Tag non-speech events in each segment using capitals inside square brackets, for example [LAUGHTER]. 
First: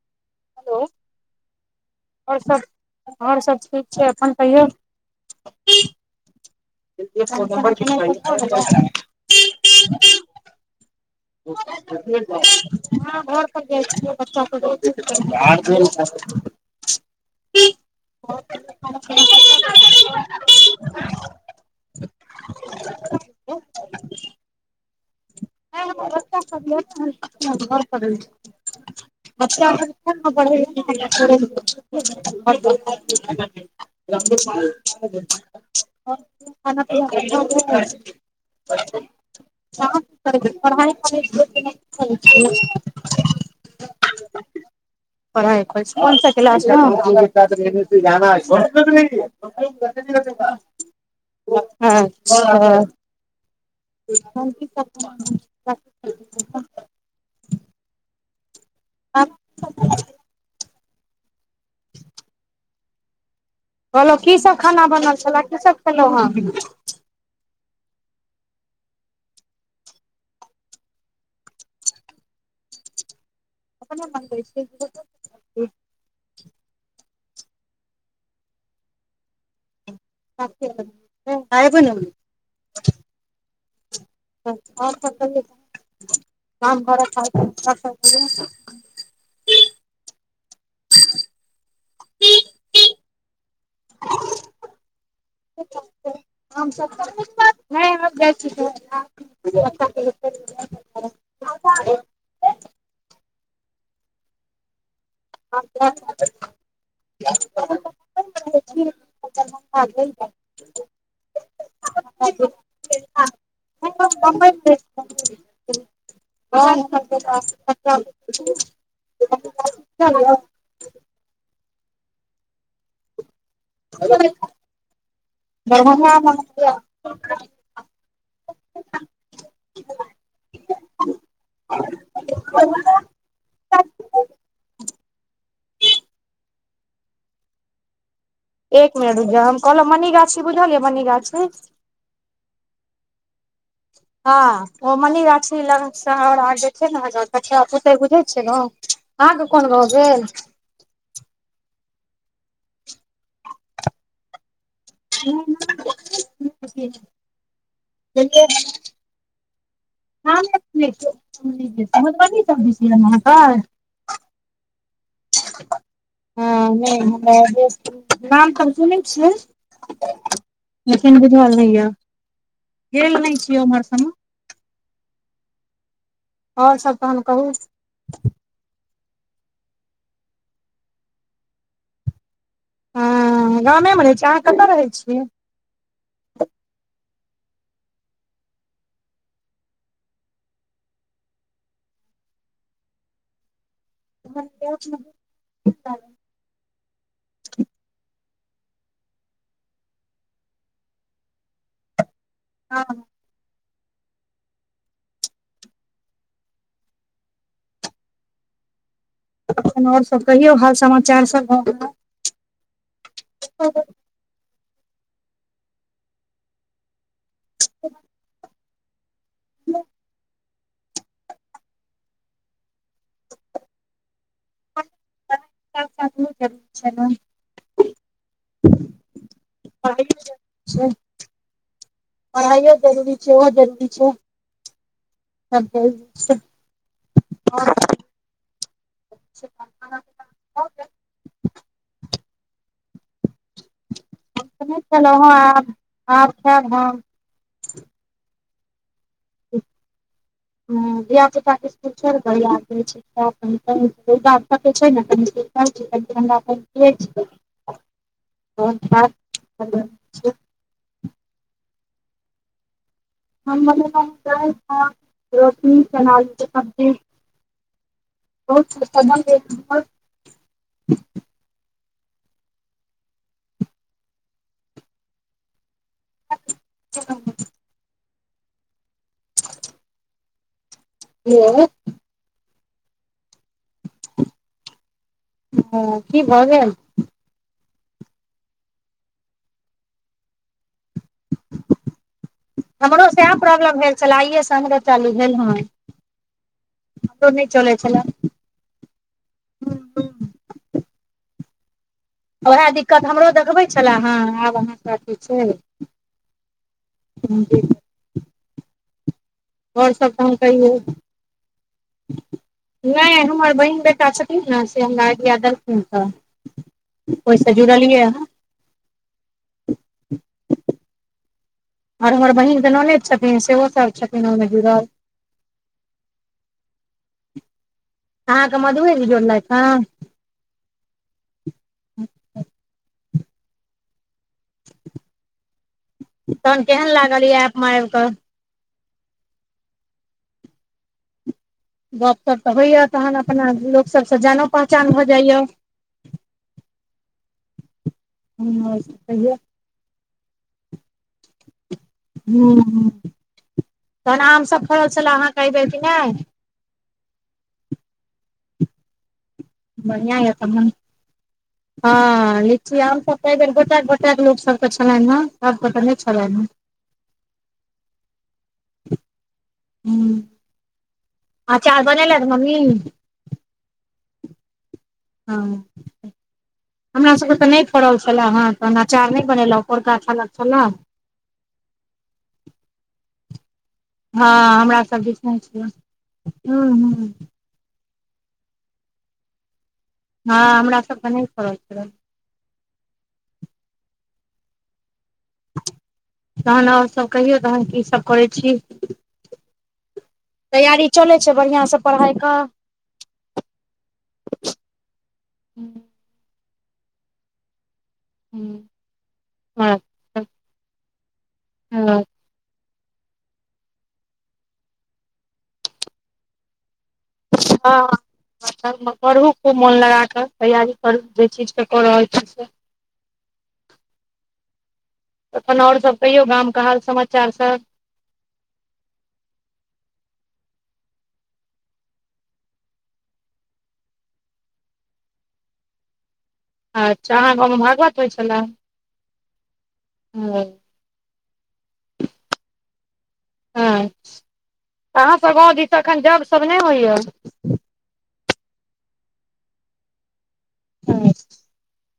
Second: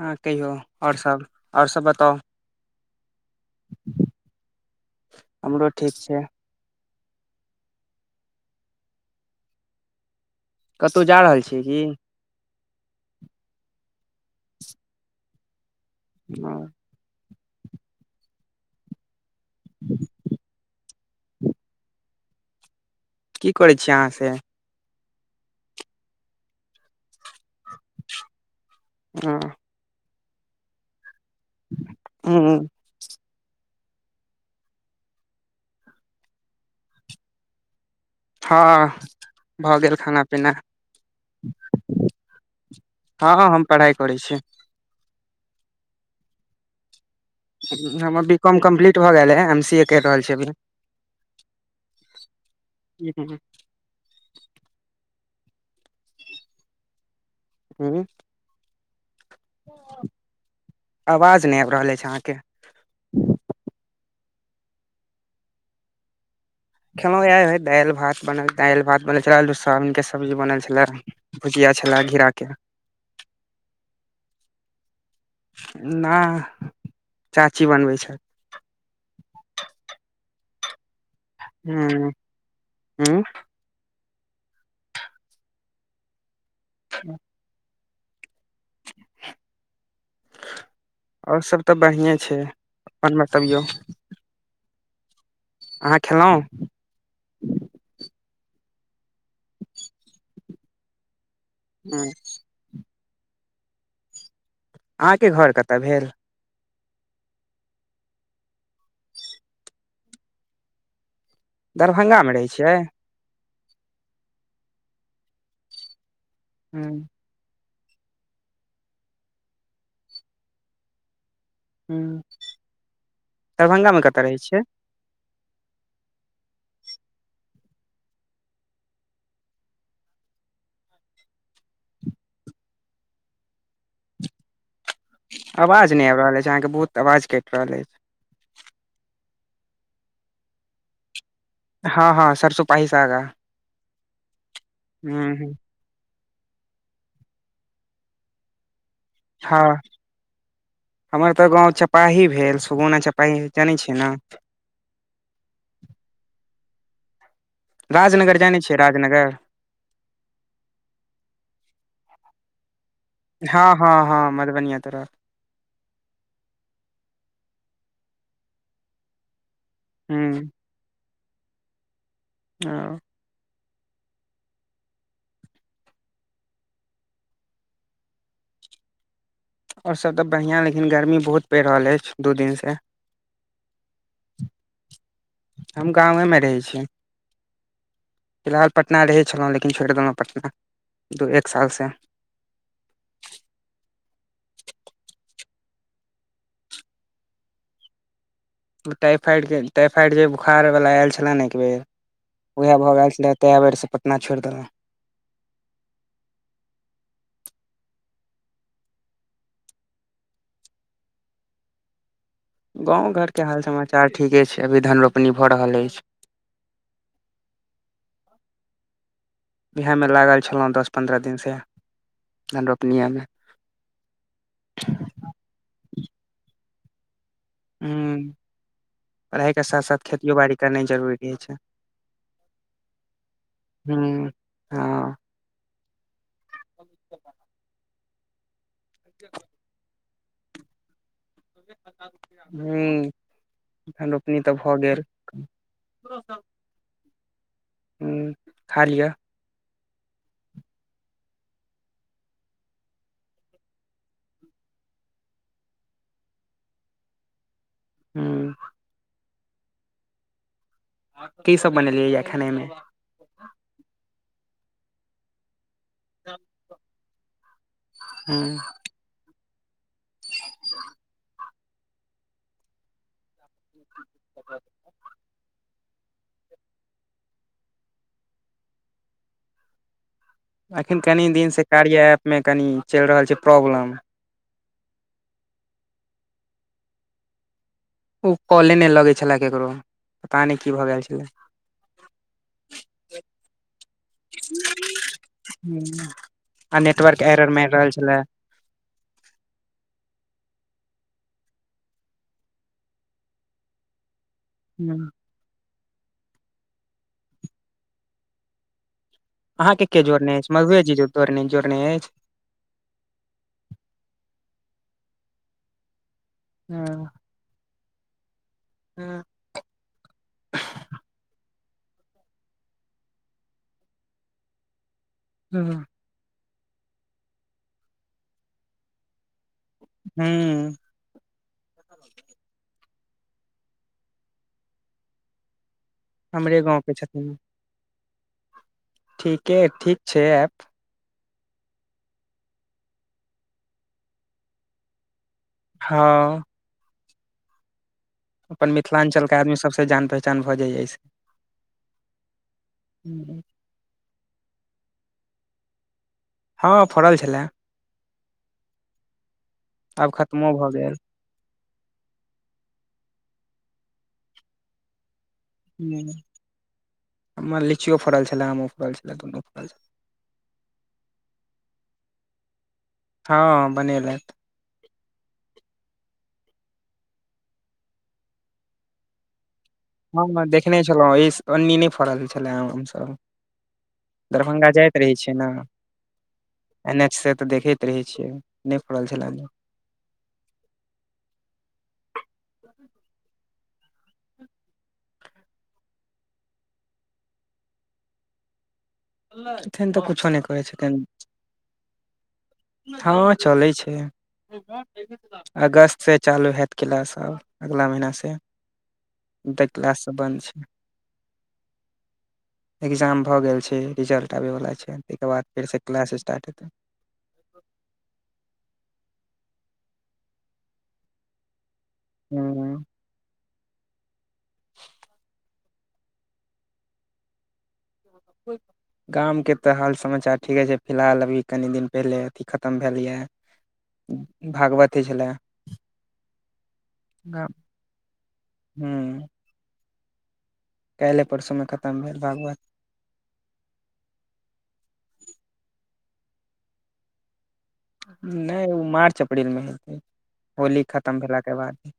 हँ कहियो हेलो आओर सब आओर सब बताउ आओर सब आओर सब ठीक छै अपन कहियौ हमरो ठीक छै [INAUDIBLE] कतहु जा रहल छियै की हँ घर पर जाइ छियै बच्चा [UNINTELLIGIBLE] [UNINTELLIGIBLE] की करै छियै अहाँ से ह [INAUDIBLE] हँ [UNINTELLIGIBLE] [UNINTELLIGIBLE] हाँ भऽ गेल खाना पीना पढ़ाइ करै छियै हँ हम पढ़ाय करै छी [UNINTELLIGIBLE] पढ़ाई करै हमर बी कॉम छी कम्प्लीट भऽ गेल ह एम सी कोन ए करि रहल छी अभी किलास मे [INAUDIBLE] अच्छा - हुँ [INAUDIBLE] आवाज नहि आबि रहल अछि अहाँ केँ कहलहु की सभ खाना बनल छलए की सभ खेलहुँ हन खेलहुँ इए दालि भात बनल दालि भात बनल छलै आलू सोयाबीन के सब्जी बनल छलै भुजिया छलै घिरा के [UNINTELLIGIBLE] नाह चाची बनबै छथि [UNINTELLIGIBLE] एबै ने हुँ हुँ आओर सब कहियो [INAUDIBLE] [UNINTELLIGIBLE] आओर सभ तऽ बढ़िए छै अपन बतबियौ अहाँ खेलहुँ [UNINTELLIGIBLE] नहि आब जाइ छी [INAUDIBLE] हुँ अहाँके घर कतय भेल [UNINTELLIGIBLE] [UNINTELLIGIBLE] दरभंगामे रहै छियै [UNINTELLIGIBLE] ह [UNINTELLIGIBLE] हू दरभंगा मे कतऽ रहै छियै दरभंगा मे [UNINTELLIGIBLE] आवाज नहि आबि रहल अछि अहाँ के बहुत आवाज कटि रहल अछि एक मिनट रूकि जाउ हम कहलहुँ मनिगाछी बुझलियै मनिगाछी हँ हँ सरसोपाहि सँ आगा हँ ओ ह मनिगाछी लग सँ आर आगे जे छै ने कआ पुते बुझै छै ने अहाँ केँ कोन हँ गाव भेल हमर तऽ गाँव चपाही भेल सुगौना चपाही जानै छियै ने [INAUDIBLE] राजनगर जाने छियै राजनगर हम नै बुझै छीयै मधुबनी सब दिस अहाँके हँ हँ हँ मधुबनीये तरफ हँ नहि हमरा दे नाम तऽ सुनै छियै हूँ लेकिन बुझल नहि य गेल नहि छियै उमहर सभमे आओर सब तहन कहू आओर सभ तऽ बढ़िआँ लेकिन गर्मी बहुत पड़ि रहल अछि दू दिनसँ हँ गामेमे रहैत छियै अहाँ कतऽ रहै छियै हम गामेमे रहै छी फिलहाल पटना रहै छलहुँ लेकिन छोड़ि देलहुँ पटना दू एक साल से हमर कोच टाइफाइड के टाइफाइड जे बोखार वला आयल छलै ने एक बेेर उएह भऽ गेल छलै उहा बेरसँ पटना छोड़ि देलउ तखन आओर सब कहियौ हाल समाचार सब गाव के हाल गाँव घरके हाल समाचार ठीके छै अभी धन रोपनी भऽ रहल अछि [UNINTELLIGIBLE] बिहा मे लागल छ छलौ हां दस पन्द्रह दिन से धन रोपनी मे सब काज जरूर छै न ह्म पढ़ाइके साथ साथ खेतिओ बाड़ी करनाय जरूरी रहैय छै पढ़ाइयो जरूरी छै ओहो जरूरी छै हूँ हँ सब के सब घर भ गेल हू हम त नै खेलौ हं आब खेएब हम ह खा लिय ह धिय पुता के स्कुल छोड़ि के हैया अब जाइछी छै कररा हमरा पर कनीक भेज दिय हूँ दस अगस्त छियै की सब बनेलियै य खेनाइमें हम बनेलौ हं दालि भात रोट रोटी चना आलू के सब्जी हूँ बहुत [UNINTELLIGIBLE] ज [UNINTELLIGIBLE] अखन कनि दिन से कार्या ऐप मे कनि चलि रहल छै प्रॉब्लम ह की भ गेल ओ कॉले नहि लगै छलए केकरो पता नहि की भऽ गेल छलै हमरो सएह प्रॉब्लम भेल छलै आइये स हमरो चालू भेल हन हूँ। आ नेटवर्क एरर मारि रहल छले छलै उएह दिक्कत हमरो देखबै छलए हेँ आब अहाँके अथी छै [UNINTELLIGIBLE] अहाँ के आओर के सब तऽ हम जोड़ने अछि कहियौ मधुएजी जोड़ने जोड़ने अछि नहि हमर बहिन बेटा छथिन ने से हमरा आइडिया देलखिन तऽ हँ ओहिस जुड़लीयै ह हँ आओर हमर बहिनके नन्दि छथिन सेहो सब छथिन ओहिमे जुड़ल ह [UNINTELLIGIBLE] अहाँके मधुए जी जोड़लथि ह हूँ हमरे तहन गाँव केहन के लागल ई छथिन ऐपमे आबि कऽ ठीके ठीक छै ऐप गपशप तऽ होइया तहन अपना लोक सबसँ जानो पहचान भऽ जाइय हँ अपन कहियौ मिथिलाञ्चलके आदमी सबस जान पहचान भऽ जाय अछि हूँ हूँ तहन आमसभ फड़ल छलै अहाँके ऐयबेर कि नहि हँ फड़ल छलए आब बढ़िआ यऽ खत्मो तहन भऽ गेल हँ लीची आमसभ तऽ एहि बेर गोटए गोटाक लोकके छलनि हेँ सभके तऽ नहि छलनि हेँ हमर लीचियो फड़ल छलै आमो फड़ल छलै दुनू फड़ल छल आचार बनेलथि मम्मी हँ बनेलथि हँ हमरा सब के ते नहि फड़ल छले हे तऽ अचार नहि बनेल उऽ हम ने देखने छलहुँ अन्नी नहि फड़ल छलै आमसभ हँ दरभंगा हमरा जाइत सब रहै दिस छै नहि ने छले हूँ एन हूँ एच सॅं तऽ देखैत रहै छियै नहि फड़ल छलाह हँ हमरा सबके नहि फड़ल छलै तहन ओरसभ कहियौ तहन कीसभ करै छी एखन तऽ किछो नहि करे छथिन अच्छा बढ़िआं से पढ़ाइ कऽ हँ चलै छै अगस्तसँ चालू हैत किलास आ अगिला महीनासँ तऽ क्लास सब बन्द छै हुँ एकग्जाम भऽ गेल छै रिजल्ट आबैवला छै ताहिके बाद फेरसँ क्लास स्टार्ट हेतै हँ करू खूब मोन लगााकऽ तैयारी करू जे चीज के कऽ रहल छी से हूॅं ह [INAUDIBLE] अपन आओर सब कहियो गाम कऽ हाल समाचार सब ब [INAUDIBLE] गामके तऽ हाल समाचार ठीके छै फिलहाल अभी कनि दिन पहिले अथि खतम भेलै ए। भागवती छलै अच्छा अहाँ गाँवमे भागवत होइ छलए ओ काल्हिए परसूमे खतम भेल भागवत हँ अहाँ घर दिस अखन जग सब नहि होइएा नहि ओ मार्च अप्रलमे हेतै होली खतम भेलाके बाद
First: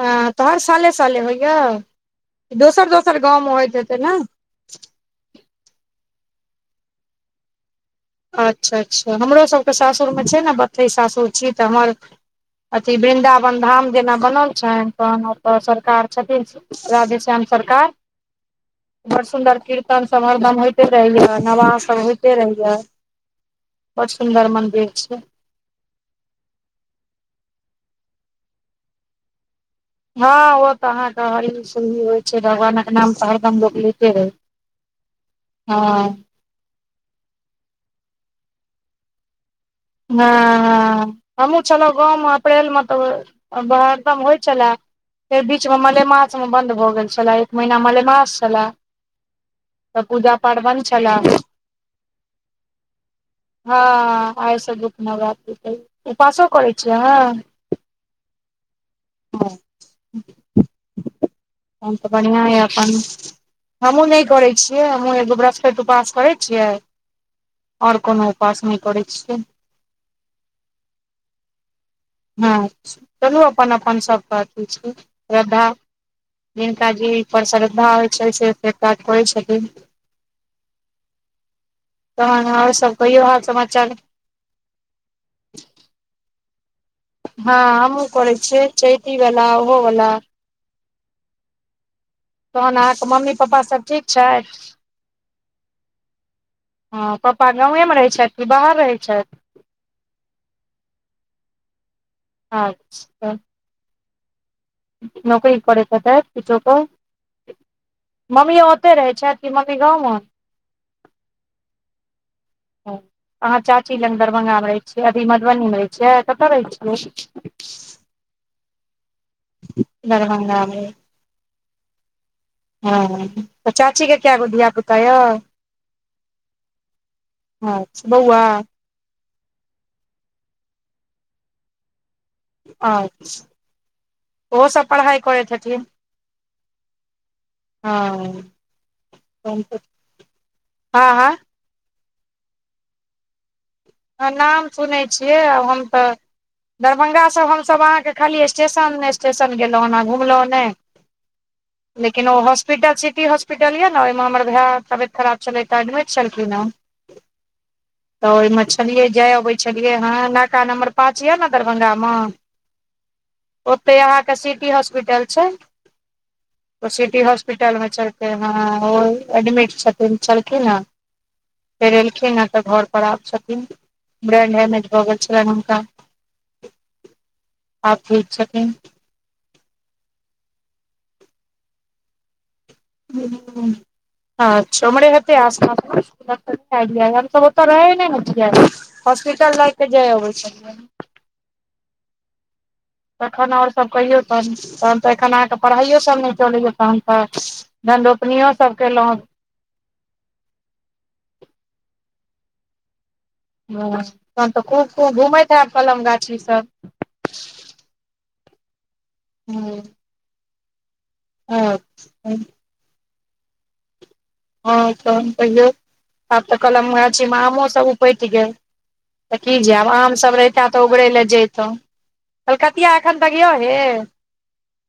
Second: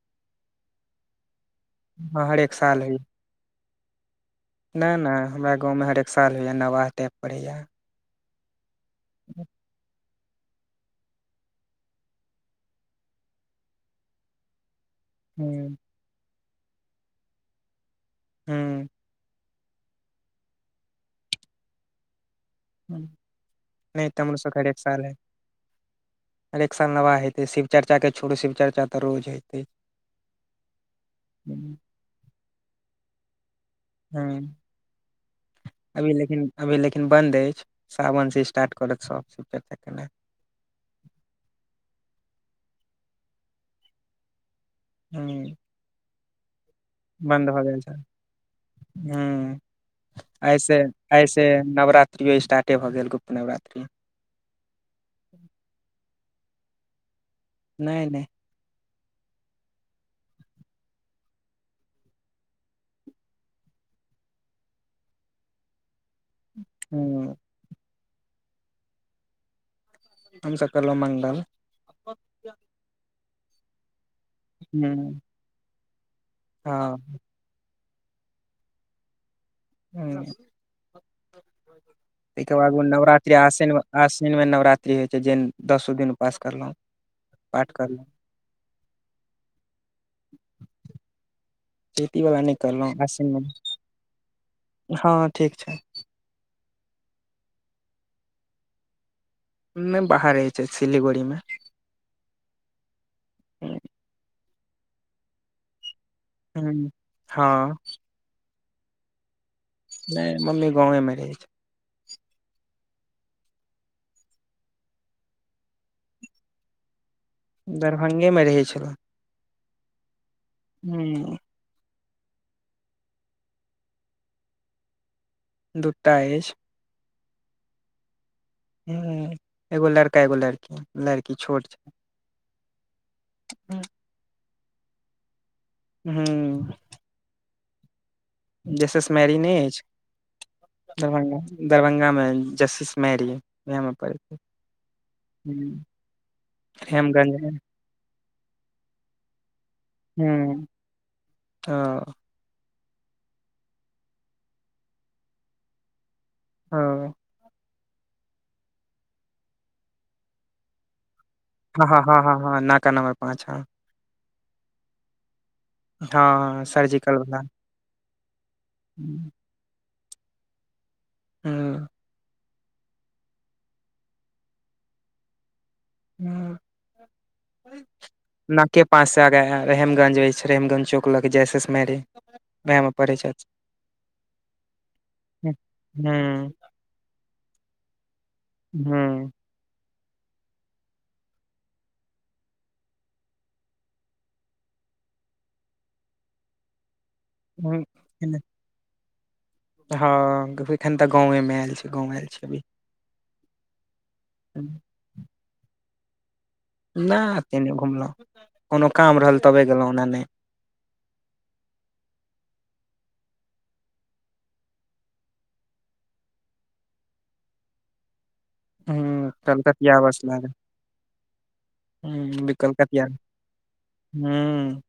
हँ तऽ हर साले साले होइएा हँ हरेक साल दोसर होइया दोसर गाँवमे होइत हेतै ने नहि नहि हमरा गाँवमे हरेक साल होइएा नवाह टाइप होइएा अच्छा अच्छा हमरो सबके सास सासुर मे छै ने बथै सासुर छी तऽ हमर अथी वृन्दावन धाम जेना बनल छेन् तहन ओतऽ हुं सरकार छथिन राधे श्याम सरकार हुं बड़ सुन्दर कृतन कृतन सब हरदम होयते रहहिये नमाह सब होयते रहिये हँ [INAUDIBLE] बड़ सुन्दर मंदिर छै हरेक साल नवाह हेतै शिव चर्चाके छोड़ू शिव चर्चा तऽ रोज होतै हँ ओ तऽ अहाँके हरी सुरही होइ छै भगवान के नाम त हरदम लोक लिते रहै हुं अभी हँ लेकिन अभी लेकिन बंद अछि सावन से स्टार्ट कर सब श चर्चा केना हँ ह हमहूँ छलहुँ गाँवमे अप्रैल मे तऽ हरदम होइ छलए फेर हुं बीचमे मलेमासमे बन्द भऽ गेल छलय बन्द एक भऽ महीना गेल छै मलेमास छलय हुं तऽ पूजा पाठ बंद छलॉ स्टार्ट भऽ गेल नवरात्रि हँ आइ सब बूना बात उपासो करै छियै आहा नहि नहि हँ हम तऽ बढ़आं यऽ अपन हमहुँ नहि करै छियै हमहुँ एगो बरहस्पति उपास करैत छियै हुं आओर कोनो उपास नहि करैत छियै हमस करलहुँ मंगल हुं हँ चलू अपन अपन सबके अथी छी श्रद्धा जिनका हँ जे पर श्रद्धा होइ छै से फे कात करै छथिन ह तहन तके आओर बाद सब कहियो नवरात्रि हाल आसेन समाचार दिनमे नवरात्रि होइ छै जेन दसो दिन उपास करलहुँ हँ पाठ करलहुँ हमू करै छिय चैैती वला ओहोवला चैती बला नहि तहन करलहुँ अहाँके मम्मी आसिन पापा सब ठीक छथि हँ ठीक छै हँ पापा गाेमे रहैत छथि कि बाहर रहैत छथि नहि बाहर रह छै सिलीगुड़ी मे अच्छा ह नौकरी करैत किछो क हँ मम्मी ओते रहै छथि कि मम्मी गांव में नहि मम्मी गाँवे मे [INAUDIBLE] ह अहाँ चाची लग दरभंगा मे रहै छियै अभी मधुबनी मे रहै छियै कतऽ रहै छियै दरभंगा में रहै छलहुँ दरभंगा मे हू हँ तऽ चाची के कए गो धियापुता यऽ दूटा अछी अच्छा बौआ हुँ एगो लड़का एगो लड़की लड़की छोट छै अच्छा ओ सब पढ़ाइ करै छथिन हुँ हँ जसिस मैरी नहि हँ अछि दरभा हँ दरभंगा में जसिस मैरी ओहा में परहै नाम सुनै छियै आब हम तऽ दरभंगा हेमगंज सब मे हमसभब अहाँके खाली स्टेशन नहि स्टेशन गेलहुँ ओना घुमलहुँ ओने ह ओ लेकिन ओहो हॉस्पिटल सिटी हॉस्पिटल यऽ ने ओहिमे हमर भाय तबियत खराब छलै तऽ एडमिट छलखिन हँ ओ तऽ ओहिमे छलियै जाय अबै छलियै ह नाका नम्बर पाँच यए ने हँ दरभंगा ह हँ ह हँ नाका नबर पाँच आहा के सिटी हॉस्पिटल छै हँ ओ सर्जिकल सिटी बला हॉस्पिटल मे छलखिन ओ एडमिट छथिन चलखिन हन ह फेर एलखिन तऽ घर पर आब छथिन ब्रेंड एमेज भऽ गेल छलनि हुनका आब ठीक नाके के पांच रेमगंज छै रेमगंज चौक ल जेएसएस मेरी ओहा मे पढ़ै छथि अच्छा ऊमहमड़े त हूँ आसपासमे हम सब ओतय रहय नहि ने छीयै हूँ हॉस्पिटल लए के जाय आबै छलियै तखन आओर सभ कहियौ तहन तहन तऽ एखन अहाँ के पढ़ाइयो सब नहि चलैय तहन हँ धन रोपनियो सब केलहुँ हँ एखन तऽ गांवे मे आयल छी गाँंव आयल छी अभी हँ तहन तऽ खूब खूब घुमैत हयब कलम गाछी सब नहि एते नहि घुमलहुँ कोनो काम रहल तबे गेलहुँ ओना नहि अच्छा हँ तहन कहियौ आब तऽ कलम गाछी मे आमो सब उपटि गेल हूँ तऽ की जायब कलकतिया आम बस सभ लागल रहिता तऽ उगड़ै लए जैतहुँ हूँ कलकतिया एखन हूँ तक य हे हँ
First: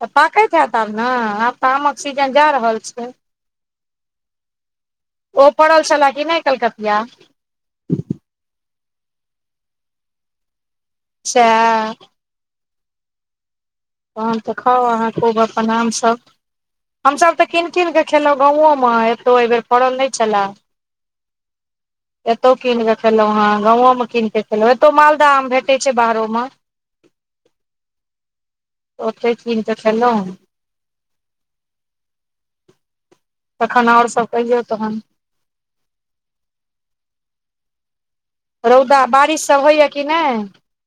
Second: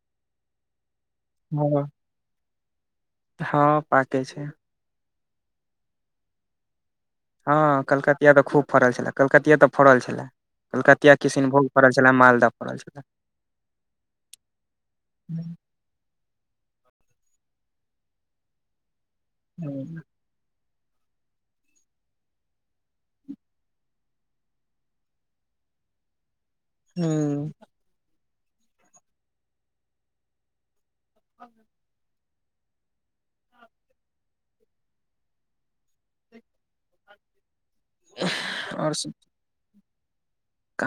तऽ पाकैत होैत आब न आब तऽ आमक सीजन जा रहल छै हँ पाकै छै ओ पड़ल छलए कि नहि कलकतिया हँ कलकतिया तऽ खूब फड़ल छलए कलकतिये तऽ फड़ल छलए कलकत कियै किशनभोग फड़ल सएह छलै मालदाह फड़ल छलै तहन तऽ खाउ अहाँ खूब अपन आाम सभ हम सभ तऽ कीनि कीन कऽ खेलहुँ गाओ म एतहुँ एहिबेर फड़ल नहि छलए एतौ कीन कऽ खेलहुँ हँ गाँवो मे कीन कऽ खेलहुँ एतौ मालदह आम भेटैत छै बाहरो मे हूँ ओतय कीन कऽ खेलहुँ तखन आओर सब कहियौ तहन रौदा आओर बारिश सब होइए की नहि